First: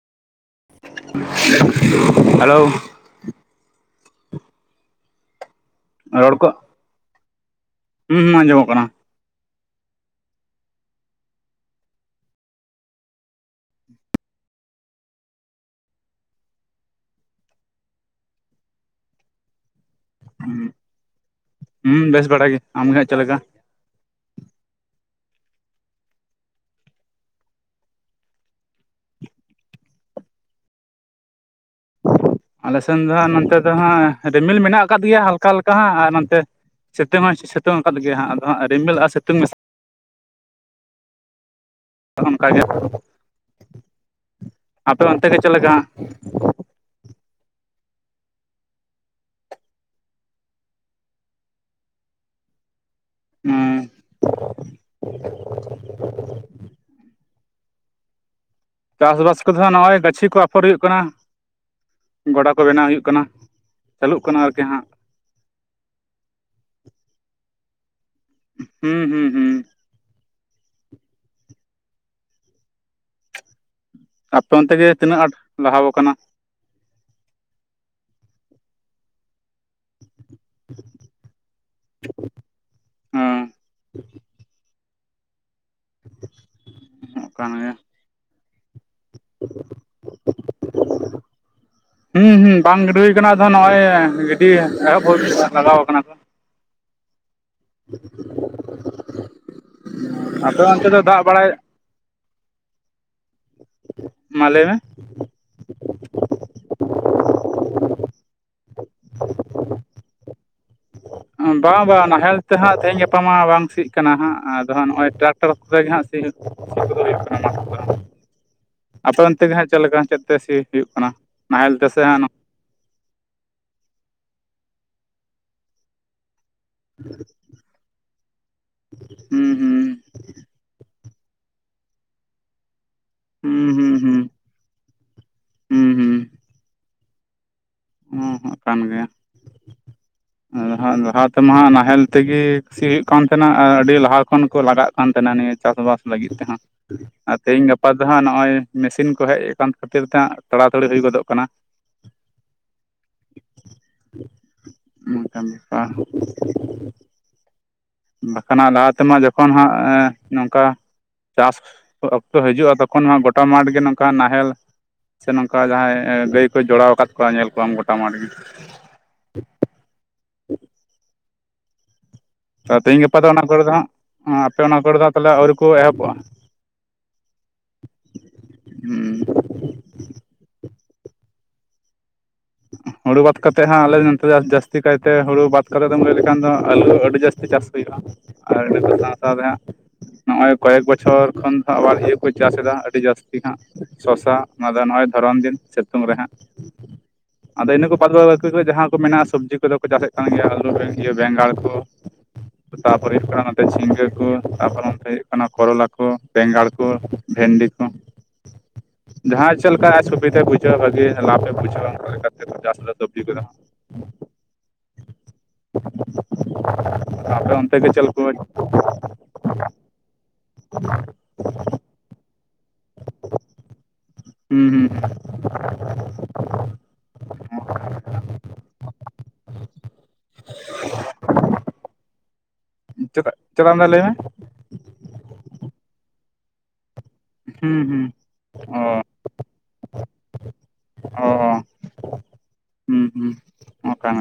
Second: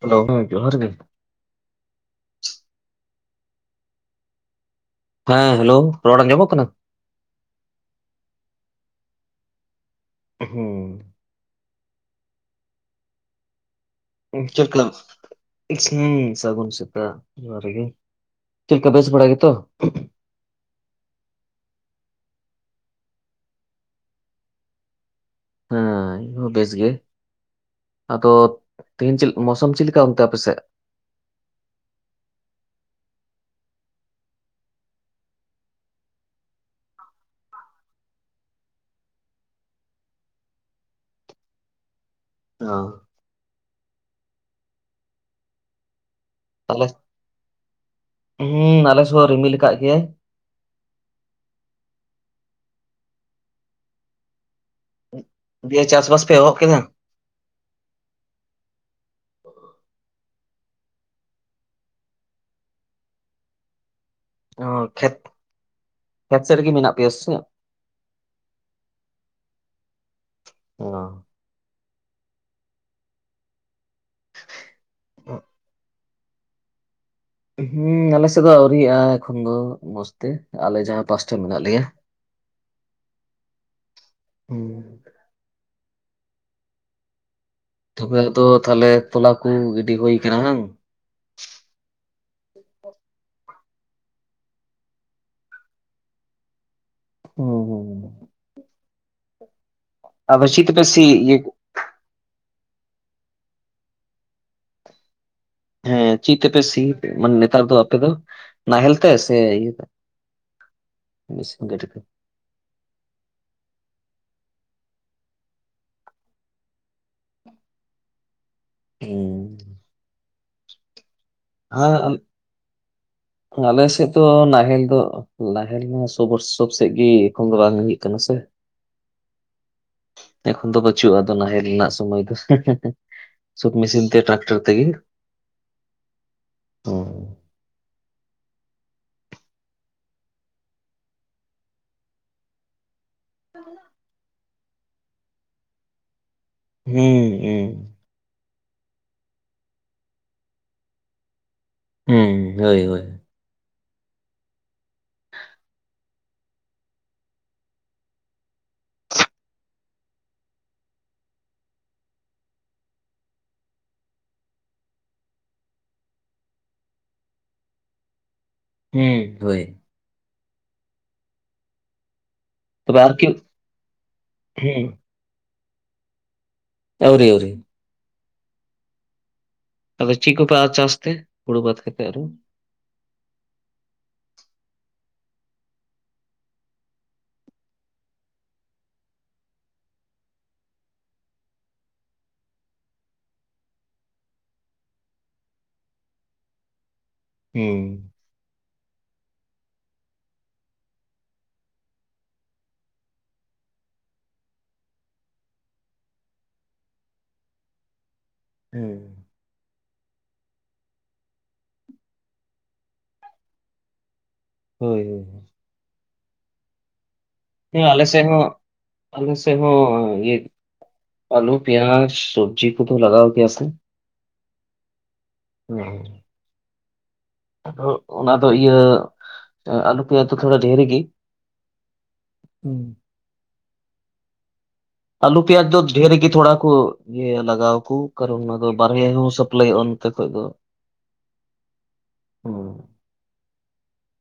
Hello! ᱦᱚᱸ ᱡᱚᱦᱟᱨ ᱜᱮ, [unintelligible] ᱦᱟᱞᱳ, ᱦᱮᱸ ᱦᱮᱞᱳ, ᱨᱚᱲ ᱟᱸᱡᱚᱢᱚᱜ ᱠᱟᱱᱟ? ᱦᱩᱸ ᱦᱩᱸ ᱟᱸᱡᱚᱢᱚᱜ ᱠᱟᱱᱟ᱾ ᱦᱩᱸ, ᱩᱸ ᱪᱮᱫ ᱞᱮᱠᱟ, ᱩᱸᱥ ᱦᱩᱸ ᱥᱟᱹᱜᱩᱱ ᱥᱮᱛᱟᱜ ᱡᱚᱦᱟᱨ ᱜᱮ᱾ ᱪᱮᱫ ᱞᱮᱠᱟ ᱵᱮᱥ ᱵᱟᱲᱟ ᱜᱮᱛᱚ? ᱦᱩᱸᱜ, ᱦᱩᱸ ᱵᱮᱥ ᱵᱟᱲᱟ ᱜᱮ ᱟᱢ ᱜᱮ ᱦᱟᱸᱜ ᱪᱮᱫ ᱞᱮᱠᱟ? ᱦᱟᱸᱭ, ᱤᱝ ᱦᱚᱸ ᱵᱮᱥ ᱜᱮ᱾ ᱟᱫᱚ ᱛᱮᱦᱤᱧ ᱪᱮᱫ, ᱢᱳᱥᱳᱢ ᱪᱤᱫ ᱞᱮᱠᱟ ᱚᱱᱛᱮ ᱟᱯᱮᱥᱮᱜ? ᱟᱞᱮ ᱥᱮᱱ ᱫᱚ ᱦᱟᱸᱜ ᱱᱚᱱᱛᱮ ᱫᱚ ᱦᱟᱸᱜ ᱨᱤᱢᱤᱞ ᱢᱮᱱᱟᱜ ᱟᱠᱟᱫ ᱜᱮᱭᱟ ᱦᱟᱞᱠᱟ ᱦᱟᱞᱠᱟ ᱦᱟᱸᱜ ᱟᱨ ᱱᱚᱱᱛᱮ ᱥᱤᱛᱩᱝ ᱦᱚᱸᱭ ᱥᱤᱥᱤᱛᱩᱝ ᱟᱠᱟᱫ ᱜᱮᱭᱟ ᱦᱟᱸᱜ ᱟᱫᱚ ᱦᱟᱸᱜ ᱨᱤᱢᱤᱞ ᱟᱨ ᱥᱤᱛᱩᱝ ᱢᱮᱥ- ᱠᱟᱜᱼᱟ ᱚᱱᱠᱟ ᱜᱮ, ᱚᱸ ᱟᱯᱮ ᱚᱱᱛᱮ ᱜᱮ ᱪᱮᱫ ᱞᱮᱠᱟ? ᱟᱞᱮ ᱦᱩᱸ ᱟᱞᱮ ᱥᱮ ᱦᱚ ᱨᱤᱢᱤᱞ ᱟᱠᱟᱜ ᱜᱮᱭᱟᱭ᱾ ᱩᱸᱻ ᱫᱤᱭᱟᱹ ᱪᱟᱥ ᱵᱟᱥ ᱯᱮ ᱮᱦᱚᱜ ᱠᱮᱫᱟ? ᱪᱟᱥ ᱵᱟᱥ ᱠᱚᱫᱚ ᱱᱷᱟᱸᱜ ᱱᱚᱜᱼᱚᱭ ᱜᱟᱹᱪᱷᱤ ᱠᱚ ᱟᱯᱷᱚᱨ ᱦᱩᱭᱩᱜ ᱠᱟᱱᱟ, ᱜᱚᱰᱟ ᱠᱚ ᱵᱮᱱᱟᱣ ᱦᱩᱭᱩᱜ ᱠᱟᱱᱟ᱾ ᱪᱟᱹᱞᱩᱜ ᱠᱟᱱᱟ ᱟᱨ ᱚᱸ ᱠᱷᱮᱛ, ᱠᱷᱮᱛ ᱥᱮᱫ ᱨᱮᱜᱤ ᱢᱮᱱᱟᱜ ᱯᱮᱭᱟ ᱥᱮ ᱪᱮᱫ? ᱩᱸᱦ, ᱦᱩᱸ ᱦᱩᱸ ᱦᱩᱸ᱾ ᱚ, ᱟᱯᱮ ᱚᱱᱛᱮ ᱜᱮ ᱛᱤᱱᱟᱹᱜ ᱟᱸᱴ ᱞᱟᱦᱟ ᱣᱟᱠᱟᱱᱟ? ᱦᱩᱸ ᱟᱞᱮᱥᱮᱫ ᱫᱚ ᱟᱹᱣᱨᱤᱭᱟᱜᱼᱟ ᱮᱠᱷᱚᱱ ᱫᱚ᱾ ᱢᱚᱸᱥ ᱛᱮ, ᱟᱞᱮ ᱡᱟᱦᱟᱸ ᱯᱟᱥᱴᱟ ᱢᱮᱱᱟᱜ ᱞᱮᱭᱟ᱾ ᱦᱮᱸ [unintelligible] ᱦᱩᱸ, [unintelligible] ᱮᱢᱚᱜ ᱠᱟᱱᱟᱭᱟ, ᱛᱚᱵᱮ ᱫᱚ ᱛᱟᱦᱮᱞᱮ ᱛᱚᱞᱟ ᱠᱩ ᱜᱤᱰᱤ ᱦᱩᱭ ᱠᱟᱱᱟ ᱦᱟᱝ? ᱦᱩᱸ ᱦᱩᱸ ᱵᱟᱝ ᱜᱤᱰᱤ ᱦᱩᱭ ᱟᱠᱟᱱᱟ, ᱟᱫᱚ ᱱᱚᱜᱼᱚᱭ ᱜᱤᱰᱤ ᱮᱦᱚᱵ ᱦᱩᱭᱩᱜᱼᱟ ᱞᱟᱜᱟᱣ ᱟᱠᱟᱱᱟ ᱠᱚ᱾ ᱚ ᱦᱚ ᱦᱚ ᱦᱚ, ᱟᱯᱮ ᱛᱮᱯᱮ ᱚᱱᱛᱮ ᱫᱚ ᱥᱤ ᱫᱟᱜ ᱤᱭᱟᱹ ᱵᱟᱲᱟᱭ [unintelligible] ᱢᱟ ᱞᱟᱹᱭ ᱢᱮ, ᱦᱮᱸ ᱪᱤᱫ ᱛᱮᱯᱤ ᱥᱤ, ᱮ ᱢᱟᱱᱮ ᱱᱮᱛᱟᱨ ᱫᱚ ᱟᱯᱮ ᱫᱚ ᱱᱟᱦᱮᱞ ᱛᱮ ᱥᱮ ᱤᱭᱟᱹ ᱛᱮ? ᱟᱸ ᱢᱮᱥᱤᱱ ᱵᱟᱝ ᱜᱟᱹᱰᱤ ᱛᱮ ᱵᱟᱝ ᱱᱟᱦᱮᱞ ᱛᱮ ᱦᱟᱸᱜ ᱛᱮᱦᱮᱧ ᱜᱟᱯᱟ ᱢᱟ ᱵᱟᱝ ᱥᱤᱜ ᱠᱟᱱᱟ ᱦᱟᱸᱜ ᱟᱫᱚ ᱦᱟᱸᱜ ᱱᱚᱜᱼᱚᱭ ᱴᱟᱨᱟᱠᱴᱟᱨ ᱠᱚᱛᱮ ᱜᱮ ᱦᱟᱸᱜ ᱥᱤ ᱥᱤ ᱠᱚᱫᱚ ᱦᱩᱭᱩᱜ ᱱᱚᱛᱮ ᱫᱚ, ᱟᱯᱮ ᱚᱱᱛᱮ ᱜᱮ ᱦᱩᱸ ᱦᱟᱸᱜ ᱪᱮᱫ ᱞᱮᱠᱟ ᱪᱮᱫ ᱛᱮ ᱥᱤ ᱦᱩᱭᱩᱜ ᱠᱟᱱᱟ? ᱱᱟᱦᱮᱞ ᱦᱟᱸ ᱛᱮᱥᱮ ᱦᱟᱸᱜ ᱟᱞ ᱟᱞᱮᱥᱮᱫ ᱫᱚ ᱱᱟᱦᱮᱞ ᱫᱚ ᱱᱟᱦᱮᱞ ᱢᱟ ᱥᱚᱵᱚᱥ- ᱠᱚᱞᱳᱵ ᱥᱮᱜ ᱜᱮ ᱮᱠᱷᱚᱱ ᱫᱚ ᱵᱟᱝ ᱦᱩᱭᱩᱜ ᱠᱟᱱᱟ ᱥᱮ, ᱦᱩᱸ ᱦᱩᱸ ᱱᱚᱛᱮ ᱠᱷᱚᱱ ᱫᱚ ᱵᱟᱹ ᱪᱩᱜᱼᱟ, ᱟᱫᱚ ᱱᱟᱦᱮᱞ ᱨᱮᱱᱟᱜ ᱥᱚᱢᱚᱭ ᱫᱚ, [unintelligible] ᱥᱚᱵ ᱦᱩᱸ ᱦᱩᱸ ᱢᱮᱥᱤᱱ ᱛᱮ ᱦᱩᱸ ᱴᱟᱨᱟᱠᱴᱟᱨ ᱛᱮᱜᱮ ᱦᱩᱸ ᱦᱩᱸ, ᱦᱚᱭ᱾ ᱩᱸ ᱦᱩᱸᱜ ᱠᱟᱱ ᱜᱮᱭᱟ᱾ ᱞᱟᱦᱟ ᱛᱮᱢᱟ ᱱᱟᱦᱮᱞ ᱛᱮᱜᱮ ᱥᱤ ᱦᱩᱭᱩᱜ ᱠᱟᱱ ᱛᱟᱦᱮᱱᱟ ᱟᱨ ᱟᱹᱰᱤ ᱞᱟᱦᱟ ᱠᱷᱚᱱ ᱠᱚ ᱞᱟᱜᱟᱜ ᱠᱟᱱ ᱛᱟᱦᱮᱱᱟ ᱱᱤᱭᱟᱹ ᱪᱟᱥ ᱵᱟᱥᱼᱼ ᱞᱟᱹᱜᱤᱫ ᱛᱮᱦᱟᱜ ᱟᱨ ᱛᱮᱦᱤᱧ ᱦᱩᱸ ᱜᱟᱯᱟ ᱫᱚᱦᱟᱸᱜ ᱱᱚᱜᱼᱚᱭ ᱢᱮᱥᱤᱱ ᱠᱚ ᱦᱮᱡ ᱟᱠᱟᱱ ᱠᱷᱟᱹᱛᱤᱨ ᱛᱮᱦᱟᱸᱜ ᱛᱟᱲᱟᱛᱟᱹᱲᱤ ᱦᱩᱭ ᱫᱚᱜᱚᱜ ᱠᱟᱱᱟ᱾ ᱦᱩᱸ ᱦᱳᱭ ᱦᱳᱭ ᱚᱱᱠᱟᱱ ᱵᱮᱯᱟᱼᱼ ᱵᱟᱠᱷᱟᱱ ᱦᱟᱜ ᱞᱟᱦᱟ ᱛᱮᱢᱟ ᱡᱚᱠᱷᱚᱱ ᱦᱟᱸᱜ ᱱᱚᱝ ᱠᱟᱼᱼ ᱪᱟᱥ ᱚᱠᱛᱚ ᱦᱤᱡᱩᱜᱼᱟ ᱛᱚᱠᱷᱚᱱ ᱢᱟ ᱜᱚᱴᱟ ᱢᱟᱴ ᱜᱮ ᱱᱚᱝᱠᱟ ᱱᱟᱦᱮᱞ ᱥᱮ ᱱᱚᱝᱠᱟ ᱡᱟᱦᱟᱸᱭ ᱜᱟᱹᱭ ᱠᱚ ᱡᱚᱲᱟᱣ ᱠᱟᱫ ᱠᱚᱣᱟ ᱧᱮᱞ ᱠᱚᱣᱟᱢ ᱜᱚᱴᱟ ᱢᱟᱴ ᱜᱮ ᱦᱩᱸ ᱦᱳᱭ [inaudible] ᱛᱚᱵᱮ ᱛᱮᱦᱤᱧ ᱜᱟᱯᱟ ᱫᱚ ᱟᱨᱠᱤ ᱚᱱᱟ ᱠᱚᱨᱮ ᱫᱚ ᱦᱟᱜ ᱟᱯᱮ ᱚᱱᱟ ᱦᱩᱸ ᱠᱚᱨᱮ ᱫᱚ ᱛᱟᱦᱞᱮ ᱟᱹᱣᱨᱤ ᱠᱚ ᱮᱦᱚᱵᱚᱜᱼᱟ? ᱟᱹᱩᱨᱤ ᱟᱹᱩᱨᱤ᱾ ᱦᱩᱸ ᱟᱫᱚ ᱪᱮᱫ ᱠᱚᱯᱮ ᱪᱟᱥᱛᱮ ᱦᱩᱲᱩ ᱵᱟᱫ ᱠᱟᱛᱮ ᱟᱫᱚᱼᱼ ᱦᱩᱲᱩ ᱵᱟᱫ ᱠᱟᱛᱮᱫ ᱦᱟᱸ ᱟᱞᱮ ᱱᱟᱛᱮ ᱡᱟᱹᱥᱛᱤ ᱠᱟᱭᱛᱮ ᱦᱩᱲᱩ ᱵᱟᱫ ᱠᱟᱛᱮᱫ ᱫᱚᱢ ᱞᱟᱹᱭ ᱞᱮᱠᱷᱟᱱ ᱫᱚ ᱟᱞᱩ ᱟᱹᱰᱤ ᱡᱟᱹᱥᱛᱤ ᱪᱟᱥᱼᱼ ᱦᱩᱭᱩᱜᱼᱟ ᱟᱨ ᱱᱰᱮ ᱥᱟᱶ ᱥᱟᱶ ᱫᱚ ᱦᱟᱸᱜ᱾ ᱱᱚᱜ ᱚᱭ ᱠᱚᱭᱮᱠ ᱵᱚᱪᱷᱚᱨ ᱠᱷᱚᱱ ᱫᱚ ᱟᱵᱟᱨ ᱤᱭᱟᱹ ᱠᱚ ᱪᱟᱥᱮᱫᱟ ᱟᱹᱰᱤ ᱡᱟᱹᱥᱛᱤ ᱦᱟᱜᱼᱼ ᱥᱚᱥᱟ ᱚᱱᱟ ᱫᱚ ᱱᱚᱜᱼᱚᱭ ᱫᱷᱚᱨᱚᱱ ᱫᱤᱱ ᱥᱤᱛᱩᱝ ᱨᱮᱦᱟᱸᱜ ᱟᱫᱚ ᱦᱩᱸ ᱤᱱᱟᱹ ᱠᱚ ᱵᱟᱫ ᱵᱟᱠᱤ ᱠᱚ ᱡᱟᱦᱟᱸ ᱠᱚ ᱢᱮᱱᱟᱜᱼᱟ ᱥᱚᱵᱽᱡᱤ ᱠᱚᱫᱚ ᱠᱚ ᱪᱟᱥᱮᱫ ᱠᱟᱱ ᱜᱮᱭᱟ ᱟᱹᱞᱩ ᱵᱮᱸᱜᱟᱲ ᱠᱚᱼᱼ ᱛᱟᱯᱚᱨᱮ ᱦᱩᱭᱩᱜ ᱠᱟᱱᱟ ᱱᱚᱛ ᱡᱷᱤᱸᱜᱟᱹ ᱠᱚ ᱛᱟᱯᱚᱨᱮ ᱚᱱᱚᱛ ᱦᱩᱭᱩᱜ ᱠᱟᱱᱟ ᱠᱚᱨᱚᱞᱟ ᱠᱚ ᱵᱮᱸᱜᱟᱲ ᱠᱚ ᱵᱷᱮᱱᱰᱤ ᱠᱚ [inaudible] ᱦᱩᱸ ᱡᱟᱦᱟᱸᱭ ᱪᱮᱫ ᱞᱮᱠᱟ ᱟᱡ ᱥᱩᱵᱤᱫᱟᱭ ᱵᱩᱡᱷᱟᱹᱣᱟ ᱵᱷᱟᱹᱜᱤ ᱞᱟᱯᱷ ᱮ ᱵᱩᱡᱷᱟᱹᱣᱟ, [unintelligible] ᱦᱳᱭ ᱦᱳᱭ [inaudible] ᱚᱱᱛᱮ ᱦᱮ ᱜᱮ ᱪᱮᱫ ᱟᱞ ᱥᱮ ᱞᱮᱠᱟ ᱦᱚᱸ ᱟᱞ ᱥᱮ ᱦᱚᱸ ᱤᱭᱟᱹᱼᱼ ᱟᱞᱩ ᱯᱤᱭᱟᱡ ᱥᱚᱵᱡᱤ ᱠᱚᱫᱚ ᱞᱟᱜᱟᱣ ᱜᱮᱭᱟ ᱥᱮᱼᱼ ᱦᱩᱸ ᱦᱩᱸ ᱦᱩᱸ ᱦᱩᱸ ᱚᱱᱟ ᱫᱚ ᱤᱭᱟᱹ ᱟᱞᱩ ᱯᱮᱭᱟ ᱫᱚ ᱛᱷᱚᱲᱟ ᱰᱷᱮᱨᱮ ᱜᱮ ᱦᱩᱸᱻ ᱪᱮᱫᱟᱜ ᱪᱮᱫᱟᱜ [unintelligible] ᱞᱟᱹᱭ ᱢᱮ ᱟᱞᱩ ᱯᱤᱭᱟᱭᱟᱡ ᱫᱚ ᱰᱷᱮᱨ ᱜᱮ ᱛᱷᱚᱲᱟ ᱠᱚᱼᱼ ᱤᱭᱟᱹ ᱦᱩᱸ ᱞᱟᱜᱟᱣ ᱠᱚ ᱦᱩᱸ ᱠᱟᱨᱚᱱ ᱚᱱᱟ ᱫᱚ ᱚ ᱵᱟᱨᱦᱮ ᱦᱚᱸ ᱥᱟᱯᱞᱟᱭᱚᱜᱼᱟ ᱱᱚᱛᱮ ᱠᱷᱚᱡ ᱫᱚ᱾ ᱚ ᱦᱩᱸ ᱚᱠᱟ [unintelligible]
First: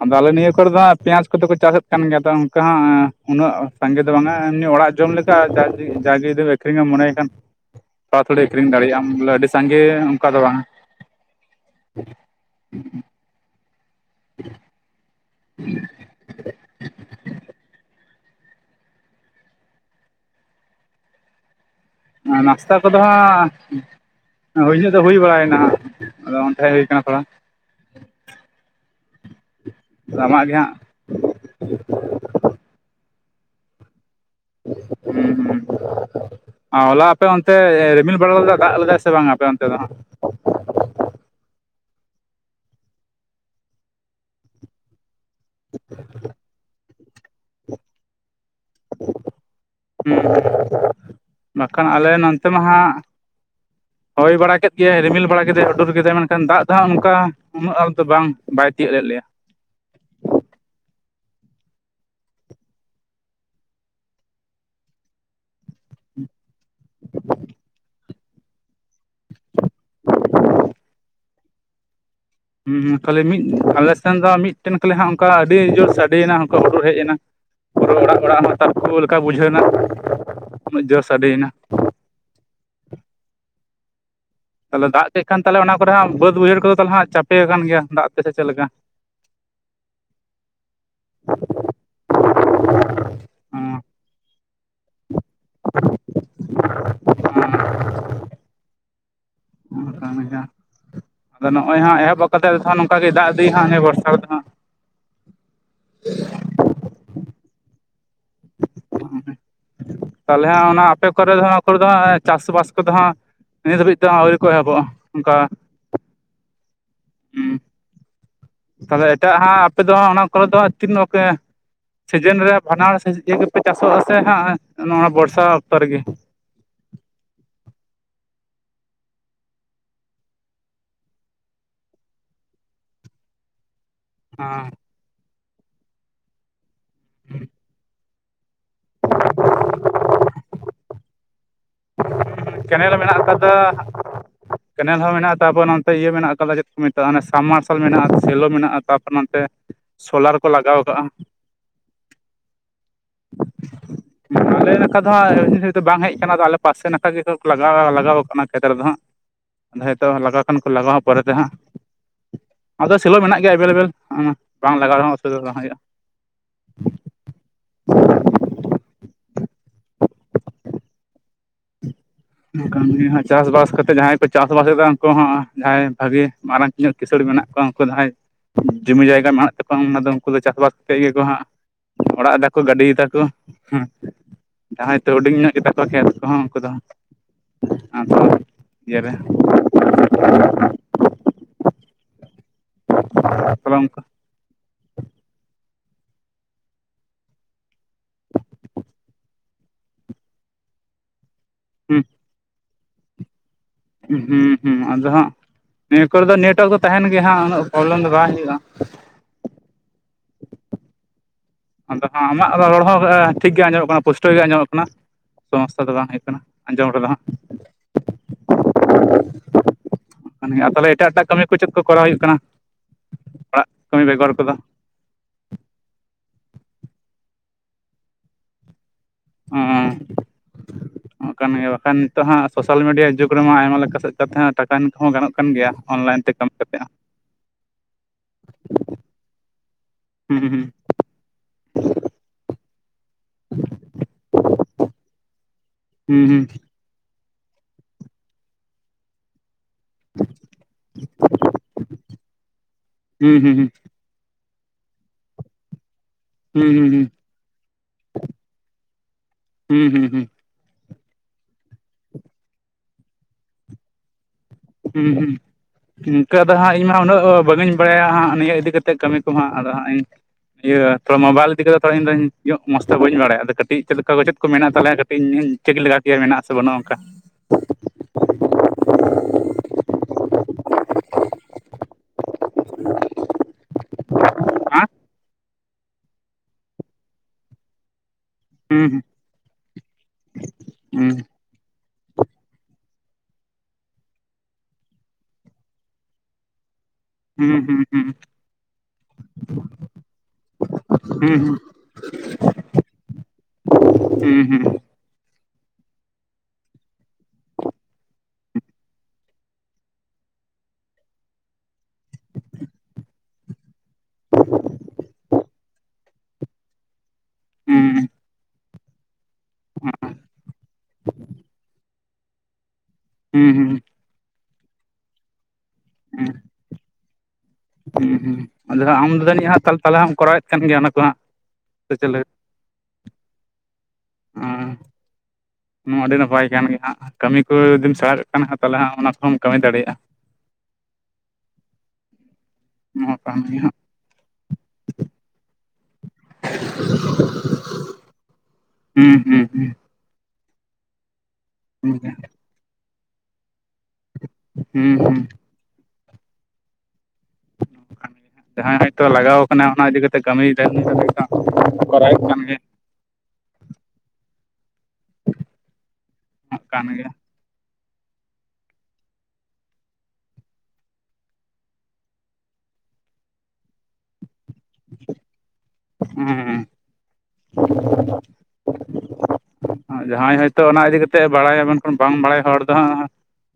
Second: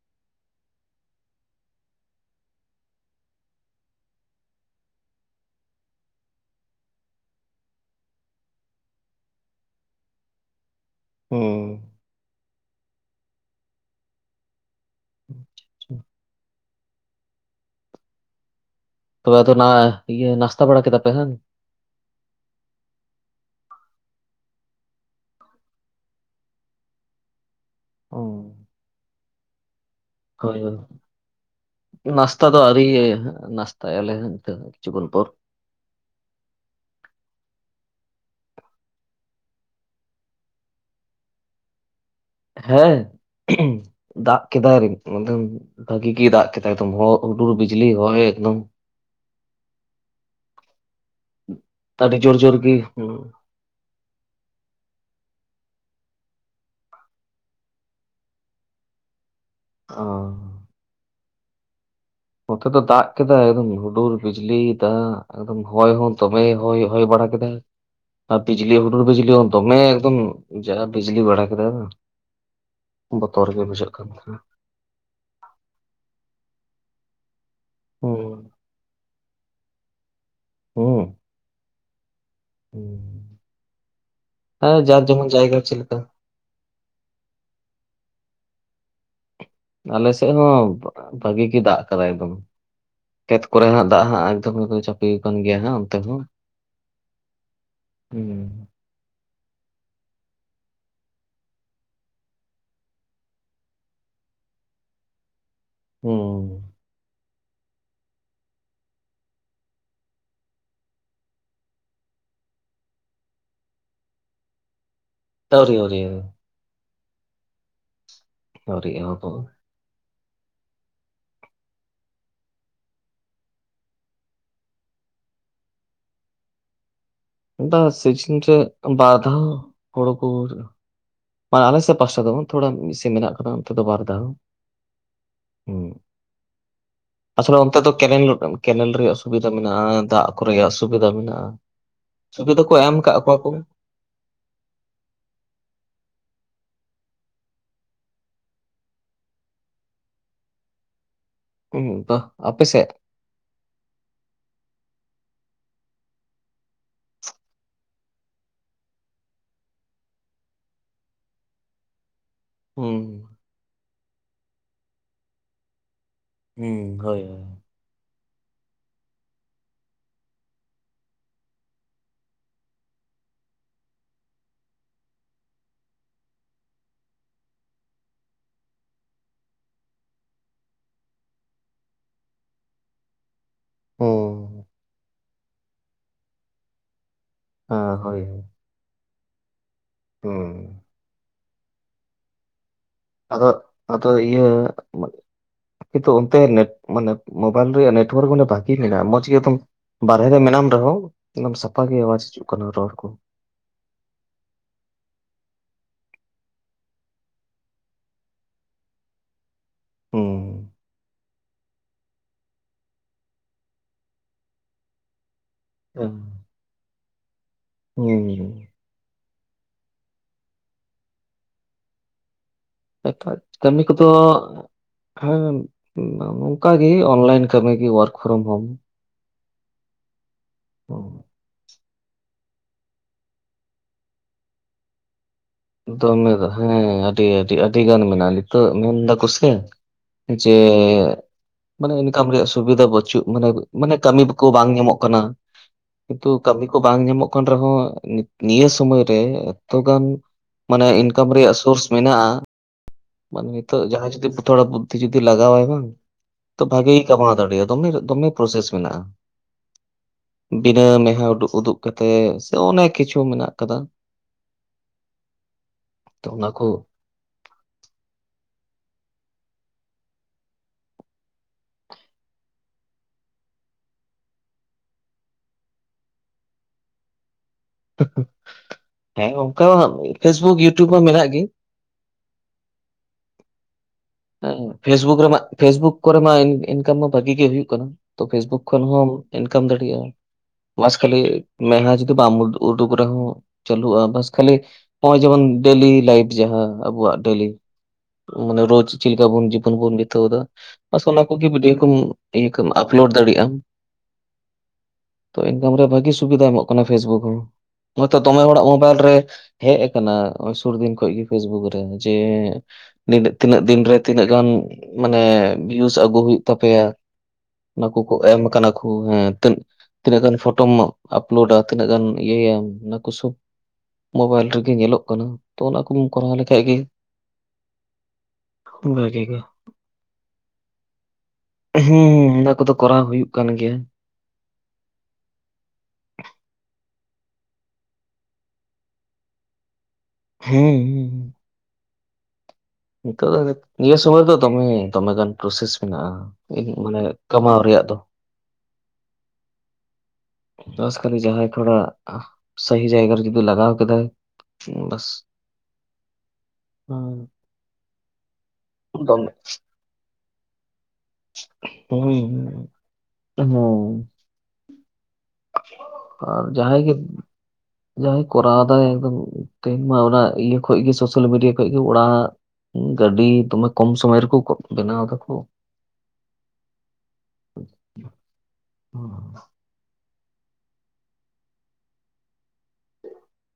ᱟᱫᱚ ᱟᱞᱮ ᱱᱤᱭᱟᱹ ᱠᱚᱨᱮ ᱫᱚ ᱱᱷᱟᱜ ᱯᱮᱸᱭᱟᱡᱽ ᱠᱚᱫᱚᱠᱚ ᱪᱟᱥᱮᱫ ᱠᱟᱱ ᱜᱮᱭᱟ ᱛᱚ ᱚᱱᱠᱟ ᱦᱟᱜ ᱚᱸ ᱩᱱᱟᱹᱜ ᱥᱟᱸᱜᱮ ᱫᱚ ᱵᱟᱝᱼᱟ ᱮᱢᱱᱤ ᱚᱲᱟᱜ ᱡᱚᱢ ᱞᱮᱠᱟ ᱡᱟᱭ ᱡᱤ ᱡᱟᱭ ᱡᱤ ᱟ. ᱠᱷᱨᱤᱧᱮᱢ ᱢᱚᱱᱮ ᱞᱮᱠᱷᱟᱱ ᱛᱷᱚᱲᱟ ᱛᱷᱚᱲᱤ ᱟᱹᱠᱷᱨᱤᱧ ᱫᱟᱲᱮᱭᱟᱜ ᱟᱢ ᱵᱚᱞᱮ ᱟᱹᱰᱤ ᱥᱟᱸᱜᱮ ᱚᱱᱠᱟ ᱫᱚ ᱵᱟᱝ ᱦᱩᱸ [inaudible] [inaudible] [inaudible] [inaudible] ᱛᱚᱵᱮ ᱟᱫᱚ ᱱᱟᱜ ᱤᱭᱟ. ᱱᱟᱥᱛᱟ ᱵᱟᱲᱟ ᱠᱮᱫᱟ ᱯᱮ ᱦᱟᱝ ᱱᱟᱥᱛᱟ ᱠᱚᱫᱚ ᱦᱟᱸᱜ ᱦᱩᱭ ᱧᱚᱜ ᱫᱚ ᱦᱩᱭ ᱵᱟᱲᱟᱭ ᱱᱟ ᱦᱟᱜ ᱟᱫᱚ ᱚᱱᱰᱷᱮ ᱦᱩᱭ ᱟᱠᱟᱱᱟ ᱛᱷᱚᱲᱟ ᱚᱸ ᱟᱢᱟᱜ ᱜᱮ ᱦᱳᱭ ᱦᱟᱸᱜ ᱦᱳᱭ ᱱᱟᱥᱛᱟ ᱫᱚ ᱟ [unintelligible] ᱱᱟᱥᱛᱟᱭᱟᱞᱮ ᱦᱟᱸᱜ ᱠᱤᱪᱷᱩ ᱠᱷᱚᱱ ᱯᱚᱨ ᱟᱸ ᱦᱚᱞᱟ ᱟᱯᱮ ᱚᱱᱛᱮ ᱨᱤᱢᱤᱞ ᱵᱟᱲᱟ ᱞᱮᱫᱟ ᱫᱟᱜᱽ ᱞᱮᱫᱟᱭ ᱥᱮ ᱵᱟᱝ ᱟᱯᱮ ᱚᱱᱛᱮ ᱫᱚ ᱦᱟᱸᱜ ᱦᱮᱸ ᱫᱟᱜᱽ ᱠᱮᱫᱟᱭ [unintelligible] ᱵᱷᱟᱜᱤ ᱜᱮ ᱫᱟᱜᱽ ᱠᱮᱫᱟᱭ ᱦᱚᱜ ᱦᱩᱰᱩᱨ ᱵᱤᱡᱽᱞᱤ ᱦᱚᱭ ᱮᱠᱫᱚᱢ [unintelligible] ᱦᱩᱸ ᱦᱩᱸ ᱵᱟᱝ ᱠᱷᱟᱱ ᱟᱞᱮ ᱟᱹᱰᱤ ᱡᱳᱨ ᱱᱚᱱᱛᱮ ᱡᱳᱨ ᱢᱟ ᱜᱮ ᱦᱟᱸᱜ ᱦᱩᱸ, ᱦᱚᱭ ᱵᱟᱲᱟ ᱠᱮᱫ ᱜᱮᱭᱟᱭ ᱨᱤᱢᱤᱞ ᱵᱟᱲᱟ ᱠᱮᱫᱟᱭ ᱦᱩᱰᱩᱨ ᱠᱮᱫᱟᱭ ᱢᱮᱱᱠᱷᱟᱱ ᱫᱟᱜᱽ ᱫᱚ ᱦᱟᱜ ᱚᱝᱠᱟ ᱩᱱᱟᱹᱜ ᱟᱞ ᱫᱚ ᱵᱟᱝ ᱵᱟᱭ ᱛᱤᱭᱟᱹᱜ ᱞᱮᱫ ᱞᱮᱭᱟ ᱚᱸ ᱱᱚᱛᱮ ᱫᱚ ᱫᱟᱜ ᱠᱮᱫᱟᱭ ᱮᱠᱫᱚᱢ ᱦᱩᱰᱩᱨ ᱵᱤᱡᱽᱞᱤ ᱫᱟᱜ ᱮᱠᱫᱚᱢ ᱦᱚᱭ ᱦᱚᱸ ᱫᱚᱢᱮᱭ ᱦᱚᱭ ᱦᱚᱭ ᱵᱟᱲᱟ ᱠᱮᱫᱟᱭ ᱟᱨ ᱵᱤᱡᱽᱞᱤ ᱦᱩᱰᱩᱨ ᱵᱤᱡᱽᱞᱤ ᱦᱚᱸ ᱫᱚᱢᱮᱭ ᱮᱠᱫᱚᱢ ᱡᱟ ᱵᱤᱡᱽᱞᱤ ᱵᱟᱲᱟ ᱠᱮᱫᱟᱭ ᱵᱟᱝ ᱦᱩᱸ ᱦᱩᱸ ᱠᱷᱟ. ᱞᱤ ᱢᱤᱫ ᱵᱚᱛᱚᱨ ᱜᱮ ᱵᱩᱡᱷᱟᱹᱜ ᱟᱞᱮ ᱠᱟᱱ ᱥᱮᱱ ᱫᱚ ᱛᱟᱦᱮᱸᱱᱟ ᱢᱤᱫ ᱢᱤᱫᱴᱮᱱ ᱠᱷᱟᱞᱤ ᱦᱟᱸᱜ ᱚᱱᱠᱟ ᱟᱹᱰᱤ ᱡᱳᱨ ᱥᱟᱰᱮᱭᱮᱱᱱᱟ ᱚᱱᱠᱟ ᱦᱩᱰᱩᱨ ᱦᱮᱡ ᱮᱱᱟ ᱯᱩᱨᱟᱹ ᱚᱲᱟᱜ ᱚᱲᱟᱜ ᱦᱩᱸ ᱦᱚᱸ ᱛᱟᱨᱠᱩ [unintelligible] ᱵᱩᱡᱷᱟᱹᱣᱱᱟ ᱩᱱᱟᱹᱜ ᱡᱳᱨ ᱦᱩᱸ ᱥᱟᱰᱮᱭᱮᱱᱟ [inaudible] ᱦᱮᱸ ᱛᱟᱦᱞᱮ ᱡᱟᱨ ᱫᱟᱜ ᱠᱮᱫ ᱡᱮᱢᱚᱱ ᱠᱷᱟᱱ ᱛᱟᱞᱮ ᱡᱟᱭᱜᱟ ᱚᱱᱟ ᱪᱮᱫ ᱠᱚᱨᱮ ᱞᱮᱠᱟ ᱦᱟᱜᱽ ᱵᱟᱹᱫᱽ ᱵᱟᱹᱭᱦᱟᱹᱲ ᱠᱚᱫᱚ ᱛᱟᱞᱦᱮ ᱦᱟᱸᱟᱜ ᱪᱟᱯᱮ ᱠᱟᱱ ᱜᱮᱭᱟ ᱫᱟᱜᱽ ᱛᱮᱥᱮ ᱪᱮᱫ ᱞᱮᱠᱟ ᱟᱞᱮ ᱥᱮᱜ ᱦᱚᱸ ᱵᱷᱟᱜᱤ ᱜᱤ ᱫᱟᱜ ᱠᱟᱫᱟᱭ ᱮᱠᱫᱚᱢ ᱠᱷᱮᱛ ᱠᱚᱨᱮ ᱦᱟᱸᱜ ᱫᱟᱜ ᱦᱟᱸᱜ ᱮᱠᱫᱚᱢ ᱪᱟᱯᱮᱭᱟᱠᱟᱱ ᱜᱮᱭᱟ ᱦᱟᱸᱜ ᱚᱱᱛᱮ ᱦᱚᱸ ᱦᱩᱸ [unintelligible] ᱟᱫᱚ ᱱᱚᱜᱼᱚᱭ ᱦᱟᱸᱜ ᱮᱦᱚᱵ ᱠᱟᱛᱮ ᱱᱚᱝᱠᱟ ᱜᱮ ᱫᱟᱜ ᱤᱫᱤᱭ ᱦᱟᱸᱜ ᱱᱤᱭᱟ ᱵᱚᱨᱥᱟ ᱨᱮᱫᱚ ᱦᱟᱸᱜ ᱦᱩᱸ ᱛᱟᱦᱞᱮ ᱦᱟᱸᱜ ᱚᱱᱟ ᱟᱯᱮ ᱠᱚᱨᱮ ᱫᱚ ᱦᱟᱸᱜ [unintelligible] ᱠᱚ ᱫᱚ ᱪᱟᱥᱵᱟᱥ ᱠᱚᱫᱚ ᱦᱟᱸᱜ ᱱᱤᱭᱟ. ᱫᱷᱟᱹᱵᱤᱡ ᱛᱮ ᱟᱹᱣᱨᱤ ᱠᱚ ᱮᱦᱚᱵᱚᱜᱼᱟ ᱚᱱᱠᱟ ᱟᱹᱣᱨᱤ ᱟᱹᱣᱨᱤ ᱛᱟᱦᱞᱮ ᱮᱴᱟᱜ ᱦᱟᱸᱜ ᱟᱯᱮ ᱫᱚ ᱦᱟᱸᱜ ᱚᱱᱟ ᱠᱚᱨᱮ ᱫᱚ ᱦᱟᱸᱜ ᱛᱤᱱ [unintelligible] ᱥᱤᱡᱮᱱ ᱨᱮ ᱵᱷᱟᱱᱟᱨ ᱥᱮ ᱤᱭᱟᱹ ᱜᱮᱯᱮ ᱪᱟᱥᱚᱜ ᱼ ᱟ ᱥᱮ ᱦᱟᱸᱜ ᱱᱚᱣᱟ ᱵᱚᱨᱥᱟ ᱚᱠᱛᱚ ᱨᱮᱜᱮ ᱵᱟ ᱥᱤᱡᱤᱱ ᱨᱮ ᱵᱟᱷᱟᱣ ᱦᱳᱲᱳ ᱠᱚᱼᱼᱼ ᱵᱟ ᱟᱞᱮᱥᱮᱫ ᱯᱟᱥᱴᱟ ᱫᱚ ᱛᱷᱚᱲᱟ ᱢᱤᱫᱥᱤ ᱢᱮᱱᱟᱜ ᱠᱟᱫᱟ ᱚᱱᱛᱮ ᱫᱚ ᱵᱟᱨ ᱫᱷᱟᱣ ᱦᱮᱸ ᱦᱩᱸ ᱟᱥᱚᱞᱮ ᱚᱱᱛᱮ ᱫᱚ [unintelligible] ᱠᱮᱱᱮᱞ ᱨᱮᱭᱟᱜ ᱥᱩᱵᱤᱫᱟ ᱢᱮᱱᱟᱜᱼᱟ ᱫᱟᱜ ᱠᱚᱨᱮᱭᱟᱜ ᱥᱩᱵᱤᱫᱟ ᱢᱮᱱᱟᱜᱼᱟ ᱥᱩᱵᱤᱫᱷᱟ ᱠᱚ ᱠᱮᱱᱮᱞ ᱮᱢ ᱠᱟᱜ ᱢᱮᱱᱟᱜ ᱠᱚᱣᱟ ᱠᱚ ᱟᱠᱟᱫᱟ ᱠᱮᱱᱮᱞ ᱦᱚᱸ ᱢᱮᱱᱟᱜᱼᱟ ᱛᱟᱨᱯᱚᱨ ᱱᱚᱛᱮ ᱤᱭᱟᱹ ᱢᱮᱱᱟᱜ ᱟᱠᱟᱫᱟ ᱪᱮᱫ ᱠᱚ ᱢᱮᱛᱟᱜᱼᱟ ᱥᱟᱢᱟᱨᱥᱟᱞ ᱢᱮᱱᱟᱜᱼᱟ ᱥᱮᱞᱳ ᱢᱮᱱᱟᱜᱼᱟ ᱛᱟᱨᱯᱚᱨ ᱱᱚᱛᱮ ᱥᱳᱞᱟᱨ ᱠᱚ ᱞᱟᱜᱟᱣ ᱠᱟᱜᱼᱟ ᱩᱸᱦᱩᱸᱜ ᱵᱟ ᱟᱯᱮ ᱥᱮ [inaudible] ᱟᱞᱮ ᱱᱟᱠᱷᱟ ᱫᱚ ᱦᱟᱸᱜ ᱟ. ᱰᱤ ᱰᱷᱮᱨ ᱫᱚ ᱵᱟᱝ ᱦᱮᱡ ᱟᱠᱟᱱᱟ ᱟᱞᱮ ᱯᱟᱥᱮ ᱱᱟᱠᱷᱟ ᱜᱮ ᱞᱟᱜᱟᱣ ᱞᱟᱜᱟᱣ ᱟᱠᱟᱱᱟ ᱠᱷᱮᱛ ᱨᱮᱫᱚ ᱦᱟᱸᱜ ᱦᱚᱭᱛᱚ ᱞᱟᱜᱟᱣ ᱠᱷᱟᱱ ᱠᱚ ᱞᱟᱜᱟᱣᱟ ᱯᱚᱨᱮ ᱛᱮ ᱦᱟᱸᱜ ᱟᱫᱚ ᱦᱩᱸ ᱥᱮᱞᱳ ᱢᱮᱱᱟᱜ ᱜᱮᱭᱟ ᱮᱵᱮᱞᱮᱵᱮᱞ ᱵᱟᱝ ᱞᱟᱜᱟᱣ ᱨᱮᱦᱚᱸ ᱚᱥᱩᱵᱤᱫᱟ ᱵᱟᱝ ᱦᱩᱭᱩᱜᱼᱟ ᱦᱩᱸ ᱦᱳᱭ [unintelligible] [unintelligible] ᱪᱟᱥᱵᱟᱥ ᱠᱟᱛᱮᱜ ᱡᱟᱦᱟᱸᱭ ᱠᱚ ᱪᱟᱥᱵᱟᱥᱮᱫᱟ ᱩᱱᱠᱩ ᱦᱚᱸ ᱡᱟᱦᱟᱸᱭ ᱵᱷᱟᱹᱜᱤ ᱢᱟᱨᱟᱝ ᱧᱚᱜ ᱠᱤᱥᱟᱹᱲ ᱢᱮᱱᱟᱜ ᱠᱚᱣᱟ ᱩᱱᱠᱩ [unintelligible] ᱡᱩᱢᱤ ᱡᱟᱭᱜᱟ ᱱᱷᱟᱜ [unintelligible] ᱩᱱᱠᱩ ᱫᱚ ᱪᱟᱥᱵᱟᱥ ᱠᱟᱛᱮᱫ ᱜᱮᱠᱚ ᱦᱟᱸᱜ ᱚᱲᱟᱜ ᱮᱫᱟᱠᱚ ᱜᱟᱹᱰᱤᱭ ᱮᱫᱟᱠᱚ ᱾ ᱦᱮᱸ ᱦᱩᱸ ᱡᱟᱦᱟᱸᱭ ᱛᱚ ᱦᱩᱰᱤᱝ ᱧᱚᱜ ᱜᱮ ᱛᱟᱠᱚᱣᱟ ᱠᱷᱮᱛ ᱠᱚᱦᱚᱸ ᱩᱱᱠᱩ ᱫᱚ ᱦᱳᱭ ᱟᱫᱚ ᱦᱳᱭ [unintelligible] ᱤᱭᱟᱹ ᱨᱮ ᱦᱚᱸᱻ ᱟᱫᱚ ᱠᱚᱞᱚᱢ ᱠᱚ ᱟᱫᱚ ᱤᱭᱟᱹ ᱢᱟ ᱠᱤᱱᱛᱩ ᱚᱱᱛᱮ ᱢᱟᱱᱮ ᱢᱳᱵᱟᱭᱤᱞ ᱨᱮᱭᱟᱜ ᱱᱮᱴᱣᱟᱨᱠ ᱵᱷᱟᱹᱜᱤ ᱢᱮᱱᱟᱜᱼᱟ ᱢᱚᱸᱡᱽ ᱜᱮ ᱵᱟᱨᱦᱮ ᱨᱮ ᱢᱮᱱᱟᱢ ᱨᱮᱦᱚᱸ ᱮᱠᱫᱚᱢ ᱥᱟᱯᱟᱜᱤ ᱦᱩᱸ ᱟᱣᱟᱡᱽ ᱦᱤᱡᱩᱜ ᱠᱟᱱᱟ ᱨᱚᱲ ᱠᱚ ᱾ ᱦᱩᱸᱻ ᱦᱩᱸ ᱟᱫᱚ ᱦᱟᱸᱜ ᱱᱤᱭᱟᱹ ᱠᱚᱨᱮ ᱫᱚ ᱱᱮᱴᱚᱣᱟᱨᱠ ᱫᱚ ᱛᱟᱦᱮᱱ ᱜᱮᱭᱟ ᱦᱟᱸᱜ ᱩᱱᱟᱹᱜ ᱯᱨᱚᱵᱽᱞᱮᱢ ᱫᱚ ᱵᱟᱝ ᱦᱩᱭᱩᱜᱼᱟ ᱾ ᱦᱩᱸᱻ ᱟᱫᱚ ᱟᱢᱟᱜ ᱨᱚᱲ ᱦᱚᱸ ᱴᱷᱤᱠ ᱜᱮ ᱟᱸᱡᱚᱢᱚᱜ ᱠᱟᱱᱟ ᱯᱩᱥᱴᱟᱹᱣ ᱜᱮ ᱟᱸᱡᱚᱢᱚᱜ ᱠᱟᱱᱟ ᱾ ᱥᱚᱢᱚᱥᱥᱟ ᱫᱚ ᱵᱟᱝ ᱦᱩᱭᱩᱜ ᱠᱟᱱᱟ ᱟᱸᱡᱚᱢ ᱨᱮᱫᱚ ᱦᱟᱸᱜ ᱦᱩᱸ ᱾ ᱛᱟᱦᱚᱞᱮ ᱮᱴᱟᱜ ᱮᱴᱟᱜ ᱠᱟᱹᱢᱤ ᱠᱚ ᱪᱮᱫ ᱠᱚ ᱠᱚᱨᱟᱣ ᱦᱩᱭᱩᱜ ᱠᱟᱱᱟ? [unintelligible] ᱚᱲᱟᱜ ᱠᱟᱹᱢᱤ ᱠᱚ ᱫᱚ ᱵᱮᱜᱚᱨ ᱠᱚᱫᱚ ᱦᱮᱸ ᱚᱱᱠᱟᱜᱤ ᱚᱱᱞᱟᱭᱤᱱ ᱠᱟᱹᱢᱤ ᱜᱤ ᱳᱣᱟᱨᱠ ᱯᱷᱨᱚᱢ ᱦᱳᱢ ᱾ ᱟᱪᱪᱷᱟ ᱾ [inaudible] ᱱᱚᱜ ᱠᱟᱱ ᱜᱮᱭᱟ ᱵᱟᱠᱷᱟᱱ ᱱᱤᱛᱚᱜ ᱦᱟᱸᱜ ᱥᱳᱥᱟᱞ ᱢᱤᱰᱤᱭᱟ ᱡᱩᱜᱽ ᱨᱮᱢᱟ ᱟᱭᱢᱟ ᱞᱮᱠᱟ ᱥᱮᱫ ᱠᱟᱛᱮ ᱦᱚᱸ ᱴᱟ [unintelligible] ᱠᱚᱦᱚᱸ ᱜᱟᱱᱚᱜ ᱠᱟᱱ ᱜᱮᱭᱟ ᱾ ᱫᱚᱢᱮ ᱫᱚ ᱦᱮᱸ ᱟᱹᱰᱤ ᱟᱹᱰᱤ ᱟᱹᱰᱤ ᱜᱟᱱ ᱢᱮᱱᱟᱜ ᱞᱮ ᱱᱤᱛᱚᱜ ᱢᱮᱱ ᱮᱫᱟ ᱠᱚᱥᱮ ᱾ ᱦᱚᱸ ᱡᱮᱻ ᱦᱩᱸ ᱢᱟᱱᱮ ᱤᱱᱠᱟᱢ ᱨᱮᱭᱟᱜ ᱥᱩᱵᱤᱫᱷᱟ ᱵᱟᱹᱪᱩᱜ ᱢᱟᱱᱮ ᱢᱟᱱᱮ ᱠᱟᱹᱢᱤ ᱠᱚ ᱵᱟᱝ ᱧᱟᱢᱚᱜ ᱠᱟᱱᱟ ᱦᱩᱸ ᱠᱤᱱᱛᱩ ᱠᱟᱹᱢᱤ ᱠᱚ ᱵᱟᱝ ᱧᱟᱢᱚᱜ ᱠᱟᱱ ᱨᱮᱦᱚᱸ ᱱᱤᱭᱟᱹ ᱥᱚᱢᱚᱭ ᱨᱮ ᱡᱚᱛᱚ ᱜᱟᱱ ᱢᱟᱱᱮ ᱤᱱᱠᱟᱢ ᱨᱮᱭᱟᱜ ᱥᱳᱨᱥ ᱢᱮᱱᱟᱜᱼᱟ ᱾ ᱦᱩᱸ ᱢᱟᱱᱮ ᱦᱩᱸ ᱦᱩᱸ ᱱᱤᱛᱚᱜ ᱡᱟᱦᱟᱸᱭ ᱡᱩᱫᱤ ᱛᱷᱚᱲᱟ ᱵᱩᱫᱽᱫᱷᱤ ᱡᱩᱫᱤ ᱞᱟᱜᱟᱣᱟᱭ ᱵᱟᱝ ᱾ ᱛᱚ ᱦᱩᱸ ᱦᱩᱸ ᱦᱩᱸ ᱦᱩᱸ ᱵᱷᱟᱹᱜᱤ ᱠᱟᱢᱟᱣ ᱫᱟᱲᱮᱭᱟᱜᱼᱟ ᱫᱚᱢᱮ ᱫᱚᱢᱮ ᱯᱨᱚᱥᱮᱥ ᱢᱮᱱᱟᱜᱼᱟ ᱦᱩᱸ ᱦᱩᱸ ᱦᱩᱸ ᱦᱩᱸ ᱾ ᱵᱤᱱᱟᱹ ᱢᱮᱦᱱᱚᱛ ᱩᱫᱩᱜ ᱠᱟᱛᱮᱜ ᱥᱮ ᱚᱱᱮᱠ ᱠᱤᱪᱷᱩ ᱢᱮᱱᱟᱜ ᱟᱠᱟᱫᱟ ᱾ ᱦᱩᱸ ᱦᱩᱸ ᱛᱚ ᱤᱱᱠᱟᱹ ᱚᱱᱟ ᱫᱚ ᱠᱚ ᱦᱟᱸᱜ ᱤᱧᱢᱟ ᱩᱱᱟᱹᱜ ᱵᱟᱹᱞᱤᱧ ᱵᱟᱲᱟᱭᱟ ᱦᱟᱸᱜ ᱱᱤᱭᱟᱹ ᱤᱫᱤ ᱠᱟᱛᱮᱫ ᱠᱟᱹᱢᱤ ᱠᱚ ᱦᱟᱸᱜ ᱟᱫᱚ ᱦᱟᱸᱜ ᱤᱧ ᱤᱭᱟᱹ ᱛᱷᱚᱲᱟ ᱢᱳᱵᱟᱭᱤᱞ ᱤᱫᱤ ᱠᱟᱛᱮ ᱤᱧ ᱫᱩᱧ ᱢᱚᱸᱡᱽ ᱛᱮ ᱵᱟᱹᱧ ᱵᱟᱲᱟᱭᱟ ᱟᱫᱚ ᱠᱟᱹᱴᱤᱡ ᱪᱮᱫ ᱞᱮᱠᱟ ᱠᱚ ᱪᱮᱫ ᱠᱚ ᱢᱮᱱᱟᱜ ᱛᱟᱞᱮᱭᱟ ᱠᱟᱹᱴᱤᱡ ᱤᱧ ᱪᱮᱠ ᱞᱮᱜᱟ ᱠᱮᱭᱟ ᱢᱮᱱᱟᱜᱼᱟ ᱥᱮ ᱵᱟᱹᱱᱩᱜᱼᱟ ᱚᱱᱠᱟ ᱾ ᱦᱮᱸ ᱚᱱᱠᱟ ᱯᱷᱮᱥᱵᱩᱠ ᱤᱭᱩᱴᱩᱵᱽ ᱢᱟ ᱢᱮᱱᱟᱜ ᱜᱮ ᱾ [inaudible] ᱦᱮᱸ ᱯᱷᱮᱥᱵᱩᱠ ᱨᱮᱢᱟ ᱯᱷᱮᱥᱵᱩᱠ ᱠᱚᱨᱮ ᱢᱟ ᱤᱱ ᱤᱱᱠᱟᱢ ᱢᱟ ᱵᱷᱟᱹᱜᱤ ᱜᱮ ᱦᱩᱭᱩᱜ ᱠᱟᱱᱟ ᱛᱚ ᱯᱷᱮᱥᱵᱩᱠ ᱠᱷᱚᱱ ᱦᱩᱸ ᱦᱚᱸᱢ ᱤᱱᱠᱟᱢ ᱫᱟᱲᱮᱭᱟᱜᱼᱟ ᱢᱟᱥ ᱦᱩᱸ ᱠᱷᱟᱹᱞᱤ ᱢᱮᱦᱱᱟᱹᱡᱽ ᱫᱚ ᱵᱟᱢ ᱩᱫᱩ--ᱩᱫᱩᱜᱽ ᱨᱮ ᱦᱚᱸ ᱪᱟᱹᱞᱩᱼᱟ ᱵᱟᱥ ᱠᱷᱟᱹᱞᱤ ᱱᱚᱜᱼᱚᱭ ᱡᱮᱢᱚᱱ ᱰᱮᱞᱤ ᱞᱟᱭᱤᱯᱷ ᱡᱟᱦᱟᱸ ᱟᱵᱚᱣᱟᱜ ᱰᱮᱞᱤ ᱦᱩᱸ ᱦᱩᱸ ᱦᱩᱸ ᱦᱩᱸ ᱦᱩᱸ ᱦᱩᱸ ᱦᱩᱸ ᱦᱩᱸ ᱢᱟᱱᱮ ᱨᱳᱡᱽ [unintelligible] ᱡᱤᱵᱚᱱ ᱵᱚᱱ ᱵᱤᱛᱟᱹᱣ ᱮᱫᱟ ᱟᱥᱚᱞ ᱚᱱᱟ ᱠᱚᱜᱮ ᱵᱷᱤᱰᱭᱳ ᱠᱚᱢ ᱤᱭᱟᱹ ᱟᱯᱞᱳᱰ ᱫᱟᱲᱮᱭᱟᱜᱼᱟ ᱾ ᱦᱩᱸ ᱦᱩᱸᱻ ᱛᱚ ᱤᱱᱠᱟᱢ ᱨᱮ ᱵᱷᱟᱹᱜᱤ ᱥᱩᱵᱤᱫᱷᱟᱭ ᱮᱢᱚᱜ ᱠᱟᱱᱟ ᱯᱷᱮᱥᱵᱩᱠ ᱦᱚᱸ ᱦᱚᱛᱚ ᱫᱚᱢᱮ ᱦᱚᱲᱟᱜ ᱢᱳᱵᱟᱭᱤᱞ ᱨᱮ ᱦᱮᱡ ᱟᱠᱟᱱᱟ ᱥᱩᱨ ᱫᱤᱱ ᱠᱷᱚᱡ ᱯᱷᱮᱥᱵᱩᱠ ᱨᱮ ᱡᱮ ᱫᱤᱱᱟ ᱛᱤᱱᱟᱹᱜ ᱫᱤᱱ ᱨᱮ ᱛᱤᱱᱟᱹᱜ ᱜᱟᱱ ᱢᱟᱱᱮ ᱵᱷᱤᱭᱩᱥ ᱟᱹᱜᱩ ᱦᱩᱭᱩᱜ ᱛᱟᱯᱮᱭᱟ ᱾ ᱚᱱᱟ ᱠᱚ ᱠᱚ ᱮᱢ ᱟᱠᱟᱱᱟ ᱠᱚ ᱦᱮᱸ ᱛᱤᱱᱟᱹ ᱛᱤᱱᱟᱹᱜ ᱜᱟᱱ ᱯᱷᱚᱴᱳᱚᱢ ᱟᱯᱞᱳᱰ ᱛᱤᱱᱟᱹᱜ ᱛᱤᱱᱟᱹᱜ ᱜᱟᱱ ᱤᱭᱟᱹᱭᱟᱢ ᱚᱱᱟ ᱠᱚ ᱥᱚᱵ ᱦᱩᱸ ᱢᱳᱵᱟᱭᱤᱞ ᱨᱮᱜᱮ ᱧᱮᱞᱚᱜ ᱠᱟᱱᱟ᱾ ᱛᱚ ᱚᱱᱟᱠᱚᱢ ᱦᱩᱸ ᱠᱚᱨᱟᱣ ᱞᱮᱠᱷᱟᱡ ᱜᱮ ᱦᱩᱸ ᱦᱩᱸ ᱟᱫᱚ ᱟᱢ ᱵᱷᱟᱜᱮ ᱫᱚ ᱜᱮ ᱡᱟᱱᱤᱡᱜ ᱦᱟᱸᱜ ᱛᱟᱦᱚᱞᱮ ᱦᱟᱸᱜ ᱮᱢ ᱠᱚᱨᱟᱣᱮᱫ ᱠᱟᱱ ᱜᱮᱭᱟ ᱚᱱᱟ ᱠᱚ ᱦᱟᱸᱜ, ᱥᱮ ᱦᱮᱸ ᱚᱱᱟ ᱠᱚᱫᱚ ᱠᱚᱨᱟᱣ ᱦᱩᱭᱩᱜ ᱠᱟᱱ ᱜᱮᱭᱟ᱾ [inaudible] ᱱᱚᱣᱟ ᱟᱹᱰᱤ ᱱᱟᱯᱟᱭ ᱠᱟᱱ ᱜᱮᱭᱟ ᱦᱟᱸᱜ ᱠᱟᱹᱢᱤ ᱠᱚ ᱡᱩᱫᱤᱢ ᱥᱮᱬᱟ ᱠᱟᱜ ᱠᱷᱟᱱ ᱛᱟᱦᱚᱞᱮ ᱦᱟᱸᱜ ᱚᱱᱟ ᱠᱚᱦᱚᱸᱢ ᱠᱟᱹᱢᱤ ᱫᱟᱲᱮᱭᱟᱜᱼᱟ᱾ ᱦᱮᱸᱼᱼ ᱱᱚᱣᱟ ᱱᱤᱛᱚᱜ ᱠᱟᱱ ᱫᱚ ᱜᱮᱭᱟ ᱦᱟᱸᱜ ᱱᱤᱭᱟᱹ ᱥᱳᱢᱚᱭ ᱨᱮᱫᱚ ᱫᱚᱢᱮ ᱫᱚᱢᱮᱜᱟᱱ ᱯᱨᱚᱥᱮᱥ ᱢᱮᱱᱟᱜᱼᱟ᱾ ᱢᱟᱱᱮ ᱠᱟᱢᱟᱣ ᱨᱮᱭᱟᱜ ᱫᱚ ᱦᱩᱸ ᱦᱩᱸ ᱦᱩᱸ ᱵᱟᱥ ᱠᱷᱟᱹᱞᱤ ᱡᱟᱦᱟᱸᱭ ᱛᱷᱚᱲᱟ ᱦᱩᱸ ᱦᱩᱸ ᱥᱟᱦᱤ ᱡᱟᱭᱜᱟ ᱨᱮ ᱡᱩᱫᱤ ᱞᱟᱜᱟᱣ ᱠᱮᱫᱟᱭ ᱵᱟᱥ ᱦᱩᱸ ᱦᱟᱸ ᱡᱟᱦᱟᱸᱭ ᱦᱚᱭᱛᱚ ᱞᱟᱜᱟᱣ ᱠᱟᱱᱟ ᱚᱱᱟ ᱤᱫᱤ ᱠᱟᱛᱮᱫ ᱠᱟᱹᱢᱤᱭ ᱫᱟᱭ ᱩᱱᱤ ᱫᱚ ᱠᱟᱹᱢᱤ ᱠᱚᱨᱟᱣᱮᱫ ᱠᱟᱱ ᱜᱮᱭᱟ᱾ ᱦᱩᱸ ᱟᱨ ᱡᱟᱦᱟᱸᱭ ᱠᱟᱱ ᱜᱮᱫ ᱜᱮᱭᱟ ᱡᱟᱦᱟᱸᱭ ᱠᱚᱨᱟᱣ ᱫᱟᱭ ᱮᱠᱫᱚᱢ ᱛᱮᱦᱮᱧ ᱢᱟ ᱚᱱᱟ ᱤᱭᱟᱹ ᱠᱷᱚᱡᱜᱮ ᱥᱳᱥᱟᱞ ᱢᱤᱰᱤᱭᱟ ᱠᱷᱚᱡᱜᱮ ᱚᱲᱟᱜ ᱜᱟᱹᱰᱤ ᱫᱚᱢᱮ ᱠᱚᱢ ᱥᱚᱢᱚᱭ ᱨᱮ ᱠᱚ ᱠᱚᱼᱼ ᱵᱮᱱᱟᱣ ᱫᱟᱠᱚᱼᱼ [inaudible] ᱦᱮᱸ ᱡᱟᱦᱟᱸᱭ ᱦᱚᱭᱛᱚ ᱚᱱᱟ ᱤᱫᱤ ᱠᱟᱛᱮᱫ ᱮ ᱵᱟᱲᱟᱭᱟ ᱢᱮᱱᱠᱷᱟᱱ ᱵᱟᱝ ᱵᱟᱲᱟᱭ ᱦᱚᱲ ᱫᱚ ᱦᱟᱸᱜ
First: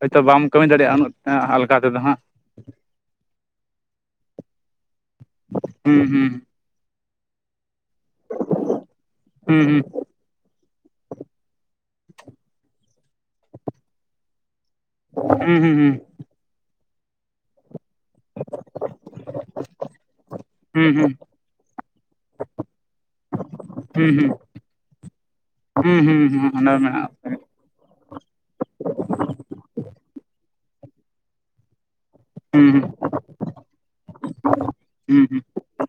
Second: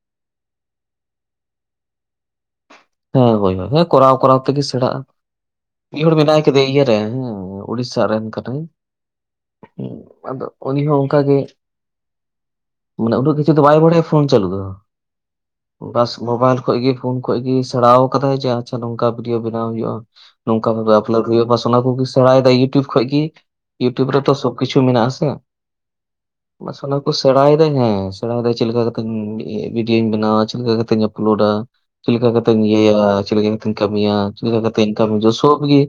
ᱦᱳᱭᱛᱚ ᱵᱟᱢ ᱠᱟᱹᱢᱤ ᱫᱟᱲᱮᱭᱟᱜᱼᱟ ᱩᱱᱟᱹᱜ ᱟᱞᱜᱟ ᱛᱮᱫᱚ ᱦᱟᱸᱜ᱾ ᱦᱮᱸ ᱵᱚᱭᱦᱟ ᱦᱮᱸ ᱠᱚᱨᱟᱣ ᱠᱚᱨᱟᱣ ᱛᱮᱜᱮ ᱥᱮᱬᱟᱜᱼᱟ, ᱦᱩᱸ ᱢᱤᱫ ᱦᱚᱲ ᱦᱩᱸ ᱢᱮᱱᱟᱭ ᱠᱮᱫᱮᱭᱟ ᱤᱭᱟᱹ ᱨᱮ ᱦᱮᱸᱼᱼ ᱩᱲᱤᱥᱥᱟ ᱨᱮᱱ ᱠᱟᱹᱱᱟᱹᱭ ᱦᱩᱸ ᱟᱫᱚ ᱩᱱᱤ ᱦᱚᱸ ᱚᱱᱠᱟ ᱜᱮ [inaudible] ᱢᱟᱱᱮ ᱩᱱᱟᱹᱜ ᱠᱤᱪᱷᱩ ᱫᱚ ᱵᱟᱭ ᱵᱟᱲᱟᱭᱟ ᱯᱷᱳᱱ ᱪᱟᱹᱞᱩ ᱫᱚ ᱦᱩᱸ ᱦᱩᱸ ᱦᱩᱸ ᱵᱟᱥ ᱢᱳᱵᱟᱭᱤᱞ ᱠᱷᱚᱡ ᱜᱮ ᱯᱷᱳᱱ ᱠᱷᱚᱡ ᱜᱤ ᱥᱮᱬᱟᱣ ᱠᱟᱫᱟᱭ ᱡᱮ ᱟᱪᱪᱷᱟ ᱱᱚᱝᱠᱟ ᱵᱷᱤᱰᱭᱳ ᱵᱮᱱᱟᱣ ᱦᱩᱭᱩᱜᱼᱟ᱾ ᱱᱚᱝᱠᱟ ᱦᱩᱸ ᱦᱩᱸ ᱵᱷᱟᱵᱮ ᱦᱩᱸ ᱟᱯᱞᱳᱰ ᱦᱩᱭᱩᱜᱼᱟ ᱵᱟᱥ ᱚᱱᱟ ᱠᱚᱜᱮ ᱥᱮᱬᱟᱭᱫᱟᱭ ᱤᱭᱩᱴᱩᱵᱽ ᱠᱷᱚᱡ ᱜᱮ᱾ ᱤᱭᱩᱴᱩᱵᱽ ᱦᱩᱸ ᱨᱮᱛᱚ ᱥᱚᱵ ᱠᱤᱪᱷᱩ ᱢᱮᱱᱟᱜᱼᱟ ᱥᱮ᱾ ᱦᱩᱸ ᱦᱩᱸ ᱚᱱᱟ ᱢᱮᱱᱟᱜᱼᱟ᱾ ᱥᱮᱬᱟᱭ ᱫᱟᱭ ᱦᱮᱸ ᱥᱮᱬᱟᱭ ᱫᱟᱭ ᱪᱮᱫ ᱞᱮᱠᱟ ᱠᱟᱛᱮ ᱵᱷᱤᱰᱭᱳᱧ ᱵᱮᱱᱟᱣᱟ ᱪᱮᱫ ᱞᱮᱠᱟ ᱠᱟᱛᱮᱧ ᱟᱯᱞᱳᱴᱟᱼᱼ ᱧ ᱦᱩᱸ ᱦᱩᱸ ᱤᱭᱟᱹᱭᱟ ᱪᱮᱫ ᱞᱮᱠᱟ ᱠᱟᱛᱮᱧ ᱠᱟᱹᱢᱤᱭᱟ ᱪᱮᱫ ᱞᱮᱠᱟ ᱠᱟᱛᱮ ᱤᱧ ᱦᱩᱸ ᱠᱟᱹᱢᱤᱭᱟ ᱦᱩᱸ ᱥᱚᱵᱷ ᱜᱮ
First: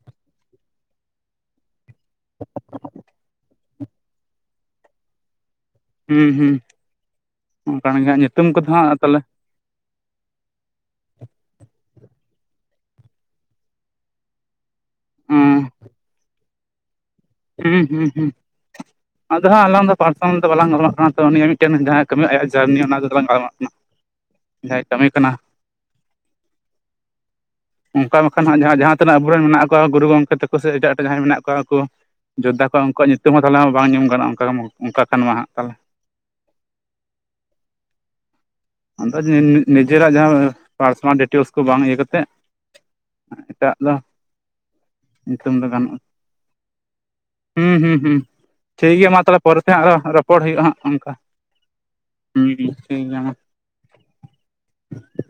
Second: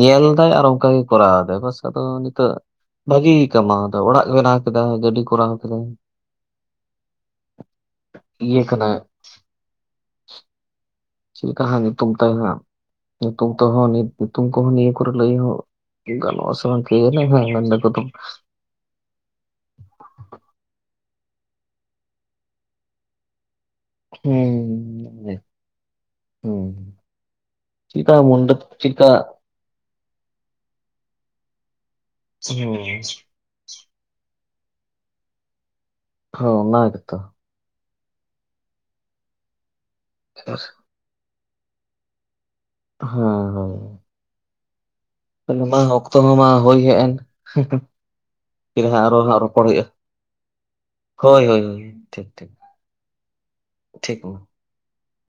ᱧᱮᱞᱫᱟᱭ ᱟᱨ ᱚᱱᱠᱟᱜ ᱜᱮ ᱠᱚᱨᱟᱣ ᱫᱟᱭ ᱵᱟᱥ ᱟᱫᱚ ᱱᱤᱛᱚᱜ ᱵᱷᱟᱹᱜᱤ ᱠᱟᱢᱟᱣᱫᱟ ᱚᱲᱟᱜ ᱵᱮᱱᱟᱣ ᱠᱮᱫᱟᱭ ᱜᱟᱹᱰᱤ ᱠᱚᱨᱟᱣ ᱠᱮᱫᱟᱭ᱾ ᱦᱩᱸ ᱦᱩᱸ ᱵᱟᱝ ᱦᱟᱸᱜ ᱧᱩᱛᱩᱢ ᱤᱭᱟᱹ ᱠᱚᱫᱚ ᱠᱟᱱᱟᱭ ᱦᱟᱸᱜ ᱛᱟᱞᱦᱮ? ᱪᱮᱫ ᱞᱮᱠᱟ ᱦᱟᱸᱜ ᱧᱩᱛᱩᱢ ᱛᱟᱭ ᱦᱟᱸᱜ ᱧᱩᱛᱩᱢ ᱛᱮᱦᱚᱸ ᱧᱩᱛᱩᱢ ᱠᱚᱦᱚᱸ ᱱᱤᱭᱟᱹ ᱠᱚᱨᱮ ᱞᱟᱹᱭ ᱦᱚᱸ ᱦᱩᱸ ᱜᱟᱱᱚᱜ ᱟᱥᱮ ᱵᱟᱝ ᱠᱮ ᱡᱟᱱᱮ ᱦᱮᱸᱜ ᱢᱮᱱ ᱫᱟᱠᱚ ᱛᱚᱼᱼ ᱦᱩᱸ ᱦᱩᱸ ᱟᱫᱚ ᱦᱟᱸᱜ ᱟᱞᱟᱝ ᱫᱚ ᱯᱟᱨᱥᱚᱱᱟᱞ ᱫᱚ ᱵᱟᱞᱟᱝ ᱜᱟᱞᱢᱟᱨᱟᱜ ᱠᱟᱱᱟ ᱛᱚ ᱱᱤᱭᱟᱹ ᱢᱤᱫᱴᱮᱱ ᱡᱟᱦᱟᱸ ᱠᱟᱹᱢᱤ ᱟᱭᱟᱜ ᱡᱟᱨᱱᱤ ᱚᱱᱟ ᱫᱚᱞᱟᱝ ᱜᱟᱞᱢᱟᱨᱟᱜ ᱠᱟᱱᱟ᱾ ᱦᱩᱸ ᱡᱟᱦᱟᱸᱭ ᱠᱟᱹᱢᱤ ᱠᱟᱱᱟ ᱦᱩᱸ [inaudible] ᱪᱮᱫᱠᱟ ᱚᱱᱠᱟ ᱵᱟᱠᱷᱟᱱ ᱢᱩᱱᱰᱟᱹ ᱦᱟᱸᱜ ᱡᱟᱦᱟᱸ ᱪᱮᱫᱠᱟ ᱡᱟᱦᱟᱸᱛᱤᱱᱟᱹᱜ ᱟᱵᱚᱨᱮᱱ ᱢᱮᱱᱟᱜ ᱼᱼ ᱜᱩᱨᱩ ᱜᱚᱢᱠᱮ ᱛᱟᱠᱚ ᱥᱮ ᱮᱴᱟᱜ ᱮᱴᱟᱜ ᱡᱟᱦᱟᱸᱭ ᱢᱮᱱᱟᱜ ᱠᱚᱣᱟ ᱩᱱᱠᱩ ᱡᱳᱫᱽᱫᱷᱟ ᱦᱩᱸ ᱠᱚᱣᱟᱜ ᱩᱱᱠᱩᱣᱟᱜ ᱧᱩᱛᱩᱢ ᱦᱚᱸᱼᱼ ᱛᱟᱞᱦᱮᱢᱟ ᱵᱟᱝ ᱧᱩᱢ ᱜᱟᱱᱚᱜ ᱚᱱᱠᱟ ᱚᱱᱠᱟ ᱠᱷᱟᱱ ᱢᱟ ᱦᱟᱸᱜ ᱛᱟᱞᱦᱮ᱾ ᱦᱚᱸ, ᱚᱱᱟ ᱜᱮᱛᱚ᱾ ᱟᱫᱚ ᱱᱤ ᱱᱤᱡᱮᱨᱟᱜ ᱡᱟᱦᱟᱸ ᱯᱟᱨᱥᱚᱱᱟᱞ ᱰᱤᱴᱮᱞᱮᱥ ᱠᱚ ᱵᱟᱝ ᱤᱭᱟᱹ ᱠᱟᱛᱮᱫ ᱦᱮᱸ ᱮᱴᱟᱜ ᱦᱳᱭ ᱫᱚ ᱧᱩᱛᱩᱢ ᱫᱚ ᱢᱟ ᱜᱟᱱᱚᱜᱼᱟ ᱚᱠᱛᱚ ᱦᱚᱸ ᱢᱟ ᱦᱩᱭ ᱦᱮᱡ ᱮᱱᱼᱼ ᱦᱩᱸ ᱦᱩᱸ ᱦᱩᱸ ᱛᱤᱨᱮ ᱴᱷᱤᱠ ᱦᱟᱸᱜ ᱜᱮᱭᱟ ᱟᱨᱚ ᱢᱟ ᱛᱟᱦᱚᱞᱮ ᱦᱟᱸᱜ ᱨᱚᱯᱚᱲ ᱯᱚᱨᱮᱛᱮ ᱦᱩᱭᱩᱜᱼᱟ ᱦᱟᱸᱜ ᱨᱚᱯᱚᱲ ᱦᱩᱭᱩᱜᱼᱟ ᱦᱟᱸᱜ ᱚᱱᱠᱟ [inaudible] ᱦᱳᱭ ᱦᱳᱭ ᱦᱳᱭ ᱴᱷᱤᱠ ᱦᱩᱸ ᱴᱷᱤᱠ᱾ ᱜᱮᱭᱟ ᱢᱟ ᱴᱷᱤᱠ ᱩᱸ᱾